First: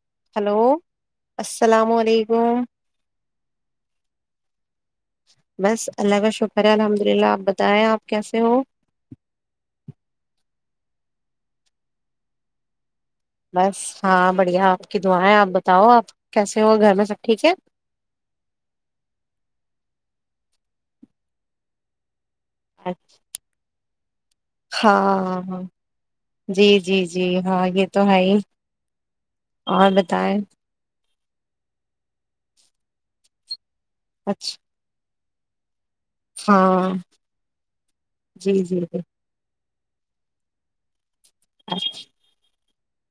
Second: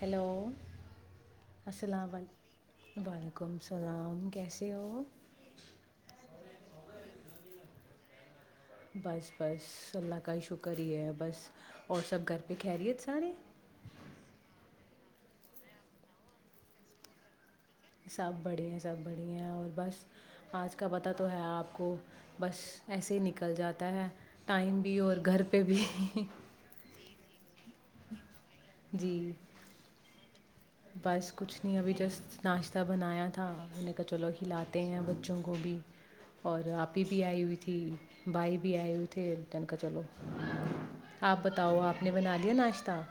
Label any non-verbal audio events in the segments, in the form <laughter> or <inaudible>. Hello hello السلام عل وعلیکم السلام کیسے ہو بس اللہ کا شکرہ الحمد للہ بتائیں آپ کیسے ہو بس بس اللہ کا ہی شکر ہی ہے بس اور سب گھر پہ خیریت سارے بس ہاں بڑھیا آپ کی دعائیں آپ بتاؤ آپ کیسے ہو گھر میں سب ٹھیک ہے سب بڑھیا سب بڑھ ہیں اور بس آج کا پتہ تو ہے آپ کو بس ایسے ہی نکل جاتا ہے ٹائم بھی اور گھر ہاں پہ بھی جی جی جی ہاں یہ تو ہے ہی جی اور بتائائے بس کچھ نہیں ابھی جسٹ ناشتہ بنایا تھا میں نے چلو اچھا کھیلاتے ہیں وہ <inaudible> اور ہاں آپی ہی بھی آئی ہوئی تھی بھائی جی بھی جی آئے جی ہوئے تھے <unintelligible> آپ بتاؤ آپ نے بنا لیا ناشتہ کتا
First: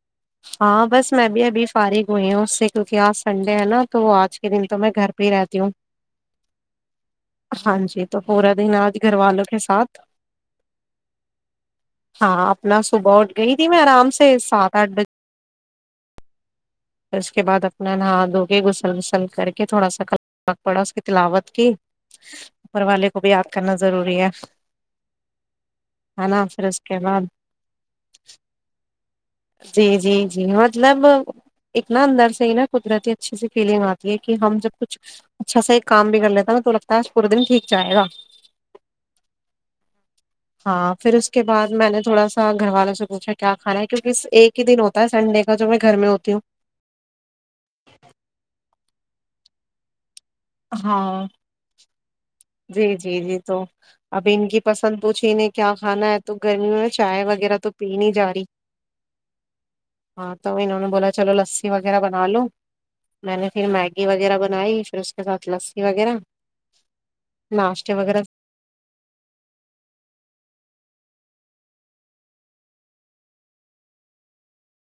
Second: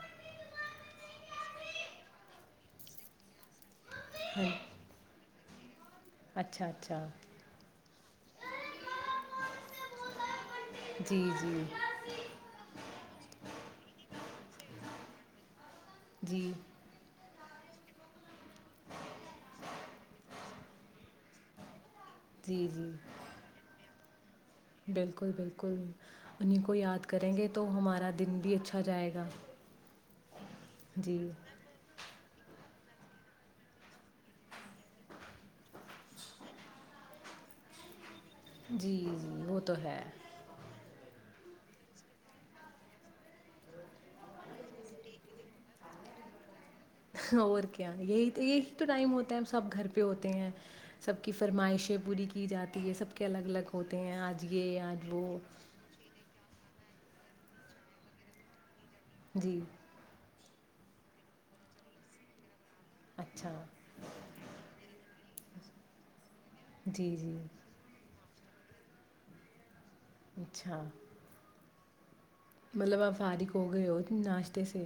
ہاں بس میں بھی ابھی فارغ ہوئی ہوں اس سے کیونکہ آج سنڈے ہے نا تو آج ہاں کے دن تو میں گھر پ ہی رہتا توں اچھا اچھا ہاں جی تو ہور دند گھر والوں کے ساتھ جی جی ہاں اپنا صبح اٹھ گئی تھی میں آرام سے سات اٹھ بجے جی پھر اس کے بعد اپنا نہا دھو کے غسل وسل کر کے تھوڑا ساک پڑا اس کی تلاوت کی جی اوپر جی والے کو بھی یاد کرنا ضروری ہے بالکل بالکل ہے نا انہیں پھر کو اس کے یاد بعد کریں گے تو ہمارا دن بھی اچھا جائے گا جی جی جی مطلب جی اتنا اندر نا قدرتی اچھی سی فیلنگ آتی ہے کہ ہم جب کچھ اچھا سا ایک کام بھی کر لیتا نا تو لگتا ہے پورا دن ٹھیک جائے گا جی جی وہ تو ہے ہاں پھر اس کے بعد میں نے تھوڑا سا گھر والوں سے پوچھا کیا کھا کیکہ ایک ہی دن ہوتا ہے سنڈے کا جو میں گھر میں ہوتی ہوں اور کیا یہی یہی تو ٹائم ہوتا ہے سب گھر پہ ہوتا ہیں سب ہاں کی فرمائشیں پوری کی جی جاتی ہے جی سب کے جی الگ تو الگ ہوتے ہیں اب آج ان کی یہ پسند آج وہ پوچھییں کیا کھانا ہے تو گرمیوں میں چائے وغیرہ تو پی نہیں جا رہی جی ہاں تو انہوں نے بولا چلو لسی وغیرہ بنا لو میں نے اچھا پھر میگی وغیرہ بنائی پ ات لسی وغیر جی جی ناشتے وغیرہ اچھا مطلب آپ فارق ہو گئے ہو ناشتے سے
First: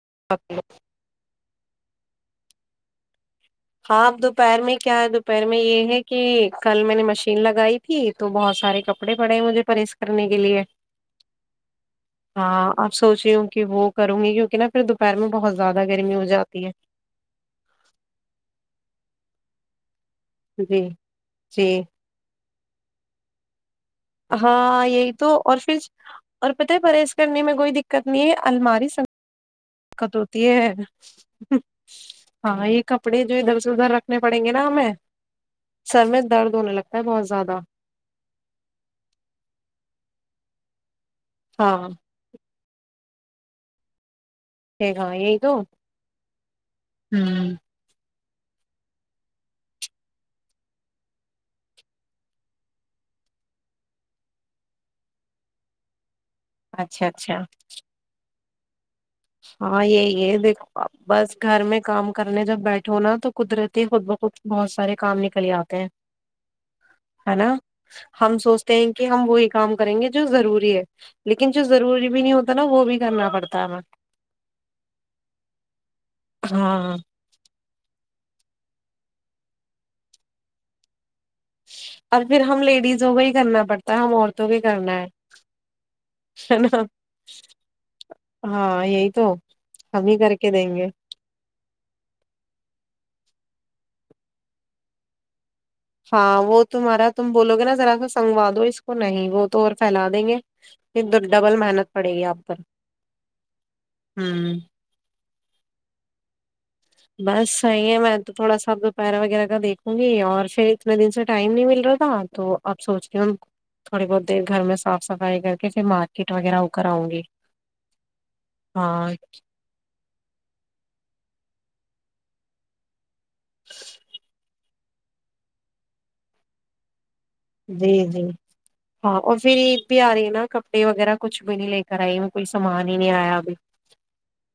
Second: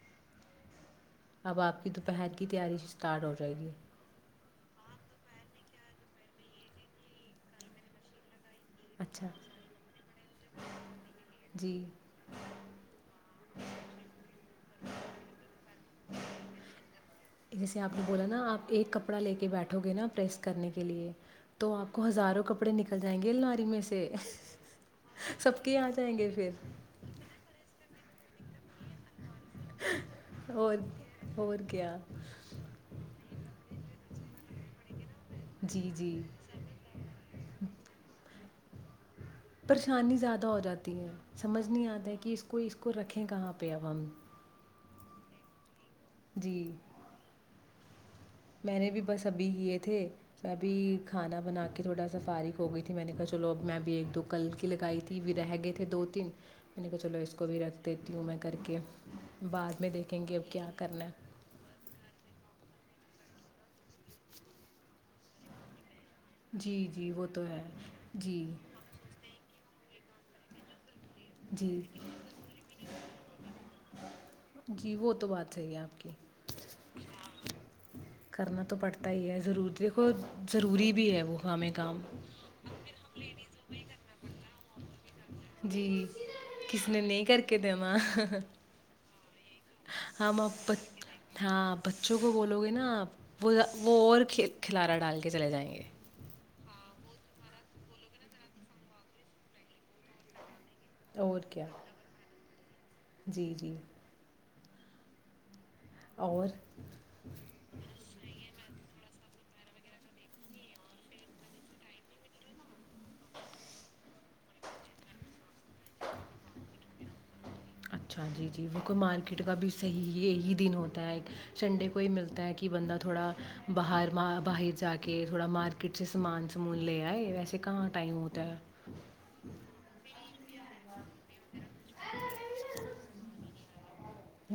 <unintelligible> اب آپ کی دوپہر کی تیاری اسٹارٹ ہوی <unintelligible> ہاں اب دوپہر میں کیا ہے دوپہر میں یہ ہے کہ کل میں نے مشین لگائی تھی تو بہت س سارے کپڑے اچھا پڑے مجھے پرہیز کرنے کے لیے جی ہاں اپ سوچ رہی ہو کہ وہ کروں گی کیونکہ نا پھر دوپہر میں بہت زیادہ گرمی ہو جاتی ہے جیسے آپ بولا ناپ آپ ایک کپڑا لے کے بیٹھو گے نا پریس کرنے جی کے لیے جی تو آپ کو ہزاروں کپڑے کپے نکل جائیں گے لاری میں سے ہاں یہی تو اور سب کے پھر آ جائیں گے اور پتہ پھر ہے پرس کرنے میں کوئی د کرنی الماری سن کٹوتی ہے اور اور کیا ہاں یہ کپڑے جو ادھرس ادھر رکھ نے پڑیں گے نا ہمیں جی سر میں جی درد ہونے لگتا ہے بہت زیادہ پریشانی زیادہ ہو جاتی ہے سمجھ نہیں ہاں آتا ہے کہ اس کو کوئی اس کو رکھیں کہاں پہ اب ہم ش گا یہ تو جی ہوں میں نے بھی بس ابھی کیے تھے میںبھی کھانا بنا کے تھوڑا سا فارغ ہو گئی تھی میں نے کہا چلو اب میں بھی ایک دو کل کی لگائی تھی بھی رہ گئے تھے دو تین میں نے کہا اچھا چلو اس اچھا کو بھی رکھ دیتی ہوں میں کر کے بعد ہاں میں دیکھیں یہی گے ہے اب کیا دیکھو کرنا ہے بس گھر میں کام کرنے جب بیٹھ ھ ہونا تو قدرتی خود بخود بہت سارے کام نکل آتے ہیں جی جی وہ ہے تو نا ہم جی سوچتے ہیں کہ ہم وہی کام کریں گے جو ضروری ہے لیکن جو جی ضروری بھی نہیں ہوتا نا وہ بھی کرنا پڑتا ہے ہمیں جی وہ تو بات صحی ہے آپ کی ہاں کرنا تو پڑتا ہی ہے ضرور دیکھو ضروری بھی ہے وہ ہمیں کام اور پھر ہم لیڈیزوں کو ہی کرنا پڑتا ہے ہم اور تو بھی کرنا ہے جی نا کسی نے نہیں کر کے دینا ہاں یہی تو ہی کر ہم کے دیں آپ گے ہاں بچوں کو بولو گے نا آپ وہ وہ اور کھلارا ڈال کے چلے جائیں گے ہاں وہ تمہارا تم بولو گے نا ذرا سا سنگو دو اس کو نہیں وہ تو اور پھیلا دیں گے ایک دو اور ڈبل کیا محنت پڑے گی آپ پر جی جی ہوں اور بس صحیح ہے میں تو تھوڑا سا دوپہرہ وغیرہ کا دیکھوں گی اور پھر اتنے دن سے ٹائم نہیں مل رہا تھا تو اپ سوچ کے ہم تھوڑی بہت دیر گھر میں صاف صفائی کر کے پھر مارکیٹ وغیرہ او کرر آؤں گی اچھا جی جی وہ کوئی ہاں مارکیٹ کا بھی صحیح یہی دن ہوتا ایک سنڈے کو ہی ملتا ہے کہ بندہ تھوڑا باہر م باہر جا کے تھوڑا مارکیٹ چ سامان سمان لے آئے ویسے کہاں جی ٹائم جی ہوتا ہے ہاں اور فھر عید بھی آ رہی ہے نا کپڑے وغیرہ کچھ بھی نہیں لے کر آئی میں کوئی سامان ہی نہیں آیا ابھی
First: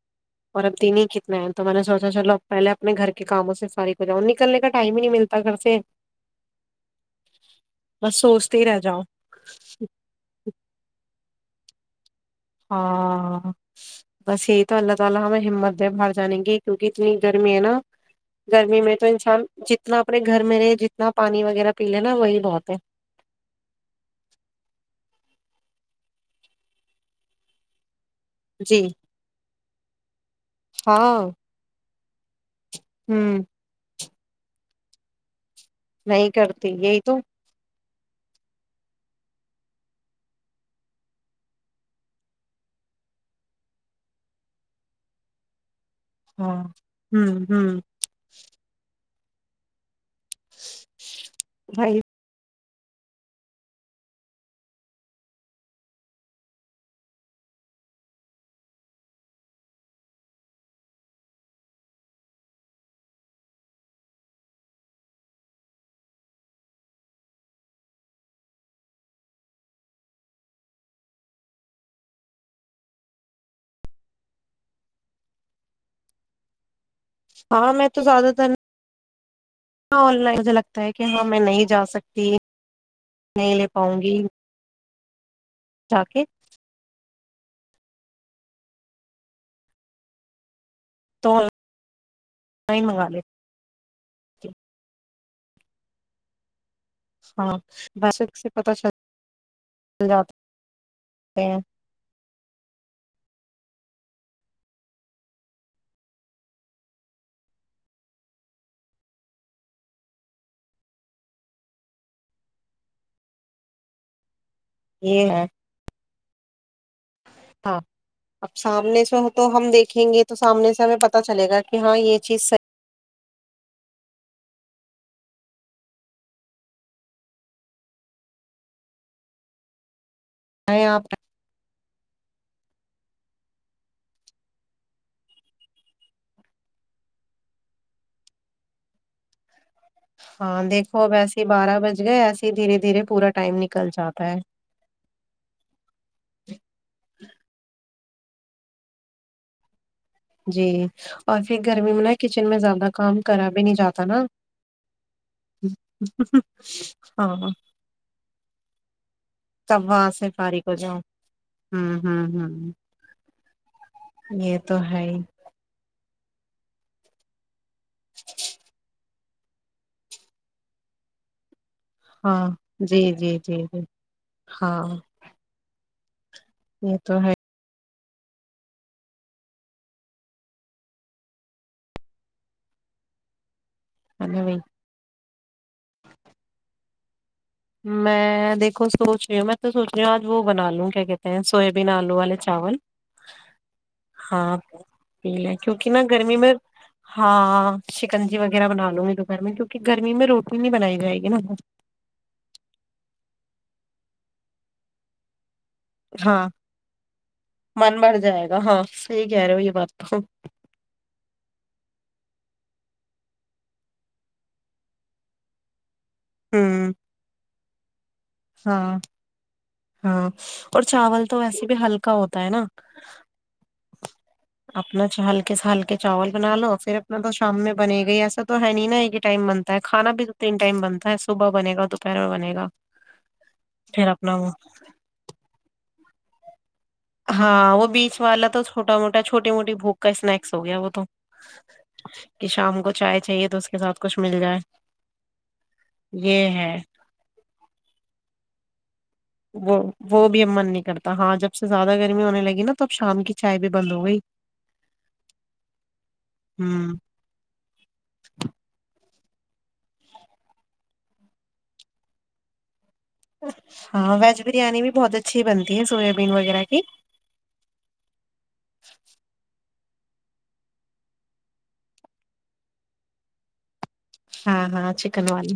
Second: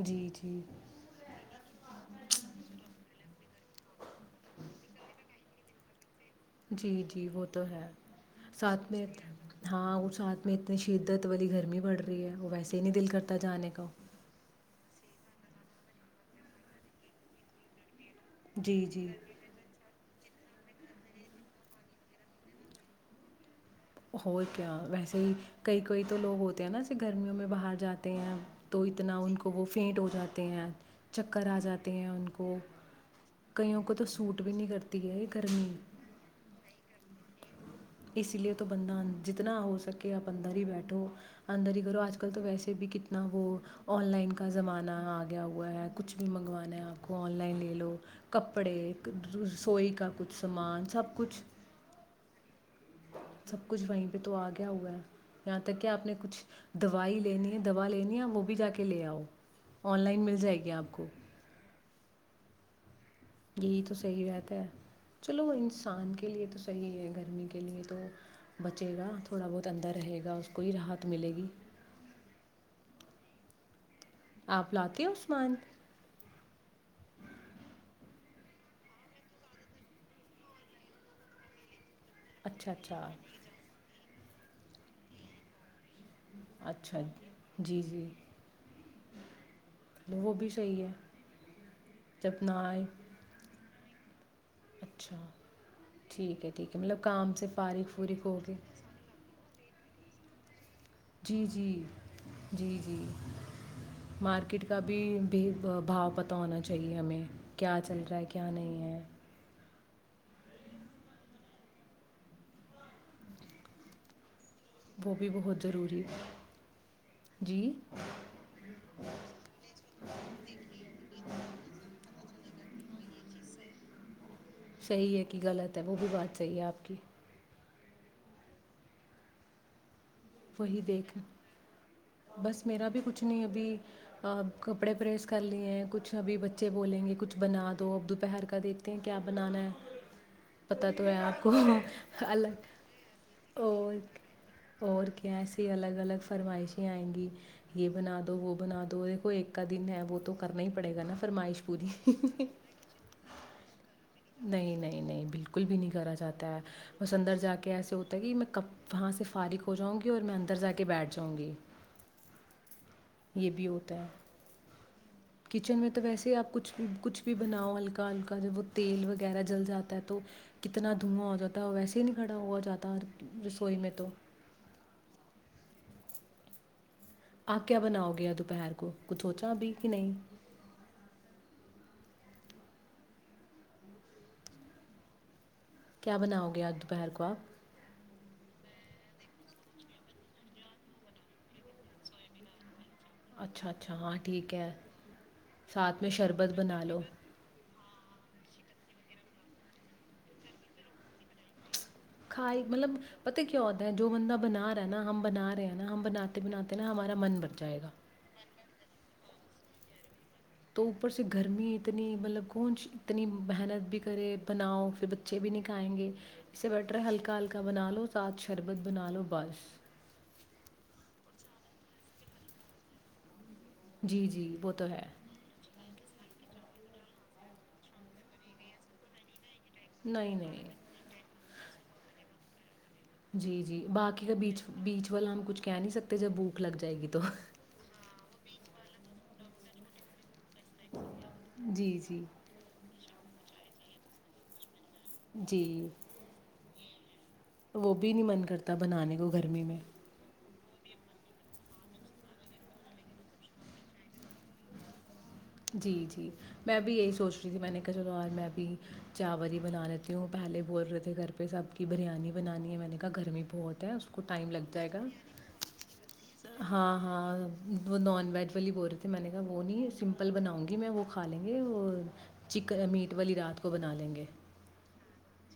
جی جی اور اب تین ہی کتنا ہے تو میں نے سوچا چلو اب پہلے اپنے گھر کے کاموں سے ساری کو ج نکلنے کا ٹائم ہی نہیں ملتا گھر سے جی جی وہ تو ہے بس سوچتے ہی رہ ساتھ جاؤ میں ہاں وہ ساتھ میں اتنی شدت تی گرمی بڑ رہی ہے وہ ویسے ہی نہیں دل کرتا ہاں جانے کا بس یہی تو اللہ ال ہم ہمت د باہر جانیں گی کیونکہ اتنی گرمی ہے نا گرمی جی میں تو جی انسان جت اتنا اپنے گھر میں جتنا پانی وغیرہ پی لے نا وہی بہت ہے ہو کیا ویسے ہی کئی کوئی تو لوگ ہوتے ہیں نا ایے گرمیوں میں باہر جاتے ہیں تو جی اتنا ان کو وہ فینٹ ہو جاتے ہیں ہاں چکر آ جاتے تے ہیں ان کو ہوں کہئیوں کوت س سوٹ بھی نہیں کرتی ہے یہ گرمی نہیں کرتی یہی تو اس لیے تو تو بندہ جتنا ہو سکے آپ اندر ہی بیٹھو اندر ہی کرو آج کل تو ویسے بھی کتنا وہ آن لائن کا زمانہ آ گیا ہوا ہے کچھ بھی ہاں منگوانا ہے آپ کو آن ہوں لائن ہوں لے لو کپڑے رسوئی کا کچھ ھ سامان سب کچھ بھائی سب کچھ وہیں پہ تو آ گیا ہوا ہے یہاں تک کہ آپ نے کچھ دوائی لینی ہے دوا لینی ہے وہ بھی جا کے لے آؤ آن لائن مل جائے گی آپ کو یھی ٹو صحی رہتا ہے چاؤ انساں ك لیا تو سہی رہتا ہے اپ لاتے ہوں سامان ہاں میں تو زیادہ ترائ مجھے لگتا ہے کہ ہاں میں نہیں جا سکتا <unintelligible> اچھا اچھا نہیں لے پاؤں گی جا کے اچھای جی جی وہ بھی چیے تو آن جبنائے لائن منگا لیتی <unintelligible> ہوں۔ اچھا ٹھیک ہے ٹھیک ہے مطلب کام سے ہاں پارخ بس فورخ ہو سے کے پتا <unintelligible> جی ہیں جی جی جی مارکیٹ کا بھی بھی بھاؤ پت ہونا چاہیے ہمیں کیا چل رہا ہے کیا نہیں ہے وہ بھی یہ ہے بہت ضروری ہے جی ہاں اب سامنے سے تو ہم دیکھیں گے تو سامنے سے ہمیں پتا چلے گا کہ ہاں یہ چیزحیح صحیح ہے کہ غلط ہے وہ بھی بات صحیح ہے آپ کی وہی نہیں آپ دیکھ بس میرا بھی کچھ نہیں ابھی کپڑے پریس کر لیے ہیں کچھ ابھی بچے بولیں گے کچھ بنا دو اب دوپہر کا دیکھتے ہیں کیا بنانا ہے ہاں پتہ دیکھو تو ہے ویسے آپ ہی کو بارہ بج گئے ایسے ہی الگ دھیرے دھیرے پورا ٹائم نکل جاتا ہے سی الگ الگ فرمائشیں آئیں گی یہ بنا دو وہ بنا دو وہے کو ایک کا دن ہے وہ تو کرنا جی ہی پڑے گا نا اور پھر فرمائش پوری گرمی میں نا کچن میں زیادہ کام کرا بھی نہیں جاتا نا نہیں نہیں نہیں بالکل بھی نہیں کرا جاتا ہے بس اندر ہاں جا کے ایسے ہوتا ہے کہ میں کب وہاں سے فارغ ہو تب جاؤں گی وہاں اور سے میں اندر فارغ جا ہو کے جاؤ بیٹھ جاؤں گی ہوں ہوں ہوں یہ بھی ہوتا ہے یہ تو ہے ہی کچن میں تو ویسے ہی آپ کچھ بھی کچھ بھی بناؤ کلکا ج وہ تیل وغیرہ جل جاتا ہے تو کتنا دھواں ہو جاتا ہے کھا ویسے ہی نہیں کھڑا ہاں ہوا جاتا جی جی جی رسوئی جی میں تو ہچ <unintelligible> آکیا بناؤ گ گیا دوپہر کو کچھ سوچا ابھی کہ نہیں ا بھی <unintelligible> کیا بناؤ گے آج دوپہر کو آپ میں دیکھو سوچ رہی ہوں میں تو سوچ رہی ہوں آج وہ بنا لوں کیا کہتے ہیں سویابین آلو والے چاول اچھا اچھا ہاں ٹھیک ہے پی لیں کیونکہ ساتھ نا میں گرمی شربت بنا لو <unintelligible> ہاں شکنجی وغیرہ بنا لوں گی دوپہ میں کیونکہ گرمی میں روٹی نہیں بنائی جائے گی نا <unintelligible> مطلب پت کیا ہوتا ہے جو بندہ بنا رہا نا ہم بنا رہے ہیں <unintelligible> نا ہم بناتے ہاں بناتے نا ہمارا من بر جائے گا من بھر جائے <unintelligible> ہاں صحی کہہ رہے ہو یہ بات تو <unintelligible> تو اوپر سے گرمی اتنی مطلب کونی اتنی محنت بھی کرے بناؤ پھر بچے بھی نہیں کھیں گے اس سے ہوں بٹر ہے ہلکا ہلکا <unintelligible> <unintelligible> بنا لو <unintelligible> <unintelligible> ہاں بنا لو بس ہاں اور چاول <unintelligible> تو ویسے بھی ہلکا ہوتا ہے نا <unintelligible> جی جی وہ تو ہے اپنا چ ہلکے سے ہلکے <unintelligible> چاول بنا لو پھر اپنا تو شام میں بنے گئی ایسا تو ہے نہیں نا ایک ٹائم بن <unintelligible> کانا بھی تو نہیں تین نہیں ٹائم بنتا ہے صبح بنے گا <unintelligible> دوپہرو بنے گا <unintelligible> جی جی پھر باقی کا اپنا وہ بیچ بیچ والا ہم کچھ کہہ نہیں سکتے <unintelligible> <unintelligible> بھوک لگ جائے گی تو <unintelligible> ہاں وہ بیچ والا تو چوا موٹا چوٹی موٹی بوک کا اس ن <unintelligible> ہو گیا وہ تو جی جی کہ شام کو چائے <unintelligible> چاہیے تو اس کے ساتھ کچھ مل جائے <unintelligible> جی یہ ہے <unintelligible> وہ بھی نہیں من کرتا بنانے کا وہ بہت <unintelligible> اب من نہیں کرتا ہاں جب سے زیادہ گرمی ہونے لگی نا تب شام کی چائے بھی بند ہو گئی <unintelligible> جی جی میں ہوں بھی یہی سوچ رہی تھی میں نے کہ چلو اورار میں بھی <unintelligible> چاول ہی بنا لییتی ہوں پہلے بول رہے تھے گھر پہ سب کی بریانی بنانی ہے میں نے <unintelligible> گرمی بہت ہے اس ہاں ویج ٹم ل بریانی جائے بھی گ بہت اچھی بنتی ہے سویابین وغیرہ کی ہاں ہاں وہ ن ویج والی بول رہے تھے میں نے کہا وہ نہیں <unintelligible> چاول بناؤں گی میں وہ کھا لیں گے وہ چکن میٹ والی رات کو بنا لیں گے <unintelligible> ہاں ہاں چھیک <unintelligible> رکن والی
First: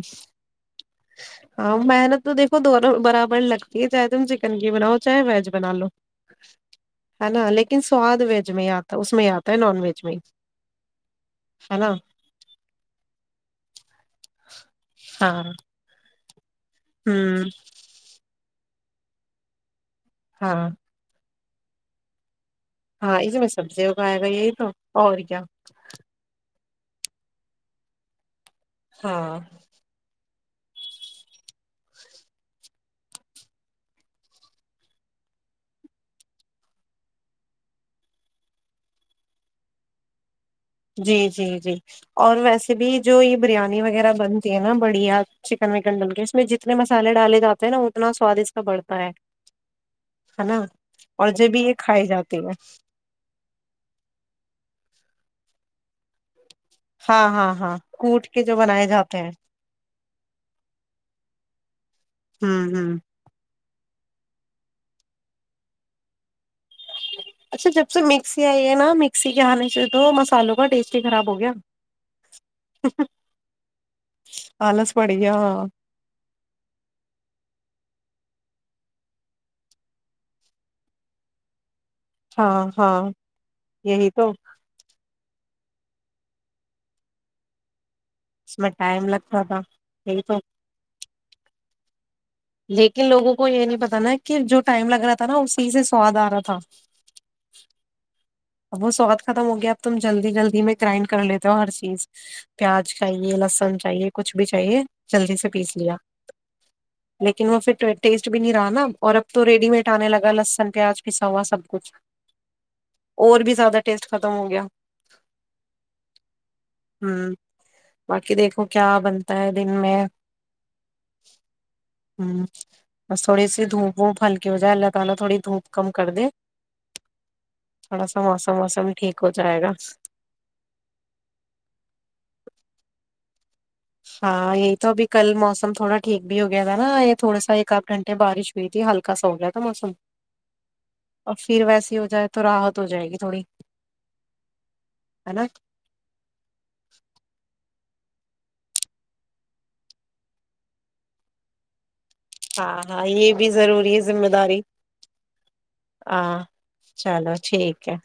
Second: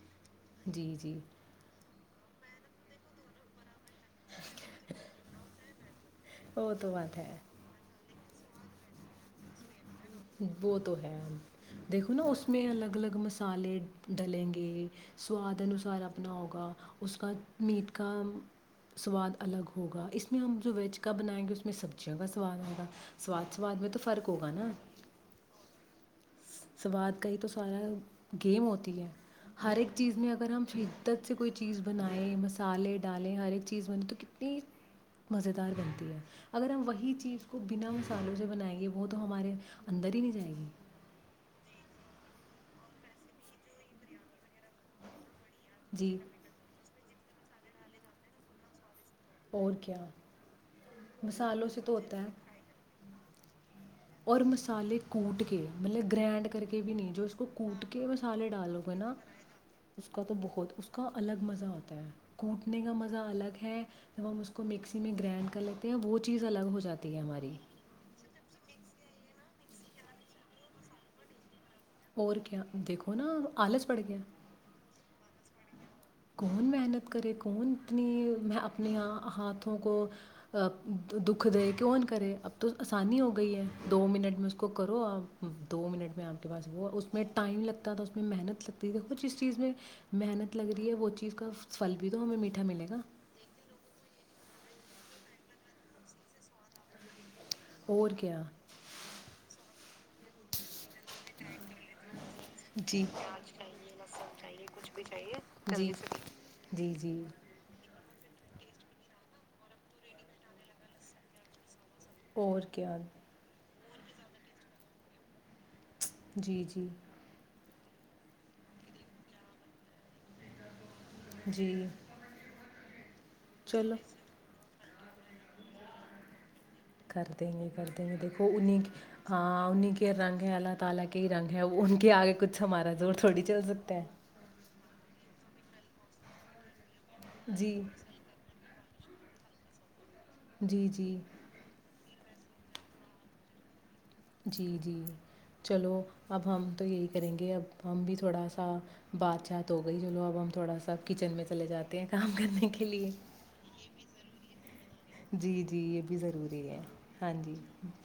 جی جی <unintelligible> ہاں محنت تو دیک <unintelligible> دونوں برابر لگتی ہے چاہے تم چکن کی بناؤ چاہے ویج بنا لو وہ تو بات <unintelligible> ہے نا لیکن سواد و <unintelligible> میں آتا اس میں آتا ہے نان ویج <unintelligible> وہ تو ہے دیکھو نا اس میں الگ الگ م مسالے ڈلیں گے ہاں سواد انوسار نو ہوگا اس کا ہوں میٹ کا سواد الگ ہو ہوگا اس میں ہاں ہم جو ویج کا بنائیں گے اس میں سب جگہ سواد ہوا ہاں اس سواد سواد سبزی میں تو اگائے گا فرق ہوگا یہی تو نا اور کیا سواد کئی تو سارا گیم ہوتی ہے ہاں ہر ایک چیز میں اگر اگر ہم شدت سے کوئی چیز بنائیں مسالے ڈالیں ہر ایک چیز بنے تو کتنی مزے دار بنتی ہے اگر ہم وہی چیز کو بنا مسالوں سے بنائیں گے وہ تو ہمارے اندر ہی نہیں جائےیں گی جی جی جی اور ویسے بھی جو یہ بریانی وغیرہ بن تی ہے نا بڑیا چکن وکن ڈل جی کے اس میں جتنے م سالے ڈالےاتے ہیں نا اتنا سوادش کا بڑھتا ہے اور کیا نا اور جب بھی مسالوں یہ سے تو کھائی ہوتا جاتی ہے اور مسالے کوٹ کے مطلب گرینڈ کر کے بھی نہیں جو ہاں اس کو ہاں ہاں کوٹ کے مسالے جو ڈالو بنائے گے نا جاتے ہیں اس کا تو بہت اس کا الگ مسال <inaudible> ت <unintelligible> ہوں کوٹنے کا ہوں مزہ الگ ہے جب ہم اس کو مکسی میں گرائنڈ کر لیتے ہیں وہ چیز الگ ہو ج اچھا جب سے مکسی آئی ہے نا مکسی ج نہیں سے تو مسالوں کا ٹیسٹ ہی خراب ہو گیا اور کیا دیکھو نا آلس پڑ گیا ہ <unintelligible> <inaudible> کون محنت کرے کون اتنی اپنی ہاتھوں کو دکھ دے کون کرے اب ہاں تو ہاں آسانی ہو گئی ہے دو یہی تو منٹ میں اس کو کرو آپ دو منٹ میں آپ کے پاس ہوا اور اس میں ٹائم لگتا تھا اس میں محنت لگتی تھی ٹائم کچھ اس لگتا چیز تھا میں یہی تو محنت لگےی وہ چیز کا پھل لیکن لوگوں کو یہ نہیں پتا نا کہ جو ٹائم لگ رہا تھا نا اسی سے سواد آ رہا تھا اور کیا اب وہ سواد ختم ہو گیا ا تم جلدی جلدی میں گرائنڈ کر لیتا ہو ہر چیز پیاز جی جی چاہیے لہسن چاہیے کچھ بھی چاہیے جلدی سے پیس جی جلدی لیا سے۔ جی جی لیکن وہ پھر ٹیسٹ بھی نہیں رہا نا اور اب تو ریڈی میٹ آنے لگا لہسن پیاز پساا سب کچھ اور کیاتے ہیں <unintelligible> اور بھی زیادہ ٹیسٹ ختم ہو گیا جی جی ہوں باقی دیکھو کیا بنتا ہے دن میں جی ہاں <unintelligible> اورسوڑی چلو سیھوپوپ ہلکی ہو جائے لگ پہلا تھوڑی دھوپ کم کر د <unintelligible> کرر <unintelligible> کرتے دیکھو انیں ٹھیک ہو جائے ہاں گا انہیں کے رنگ ہیں اللہ تعالی کے ہی رنگ ہے ان کے آگے کچھ ہمارا زور تھوڑی جزتے ہاں یہی <unintelligible> تو بھی کل موسم تھوڑا ٹھیک ہو گیا تھا نا تھوڑا سا ایک آھ جی گنٹے بارش بیٹی ہلکا سا ہو گیا تھا موسم جی جی اور پھر ویسے جائے تو راحت ہو جائے گی تھوڑی جی جی ہے نا چلو اب ہم تو یہی کریں گے اب ہم بھی تھوڑا سا بات چات ہو گئی چلو اب ہم تھوڑا سا کچن میں چلے جاتے ہیں کام کرنے ہاں کے ہاں لیے یہ بھی ضروری ہے ذمہ داری جی جی یہ بھی ہاں ضروری ہے ہاں چلو جی ٹھیک ہے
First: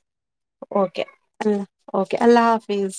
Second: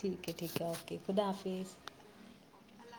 ٹھیک ہے ٹھیک ہے اوکے خدا اللہ حافظ اوکے اللہ حافظ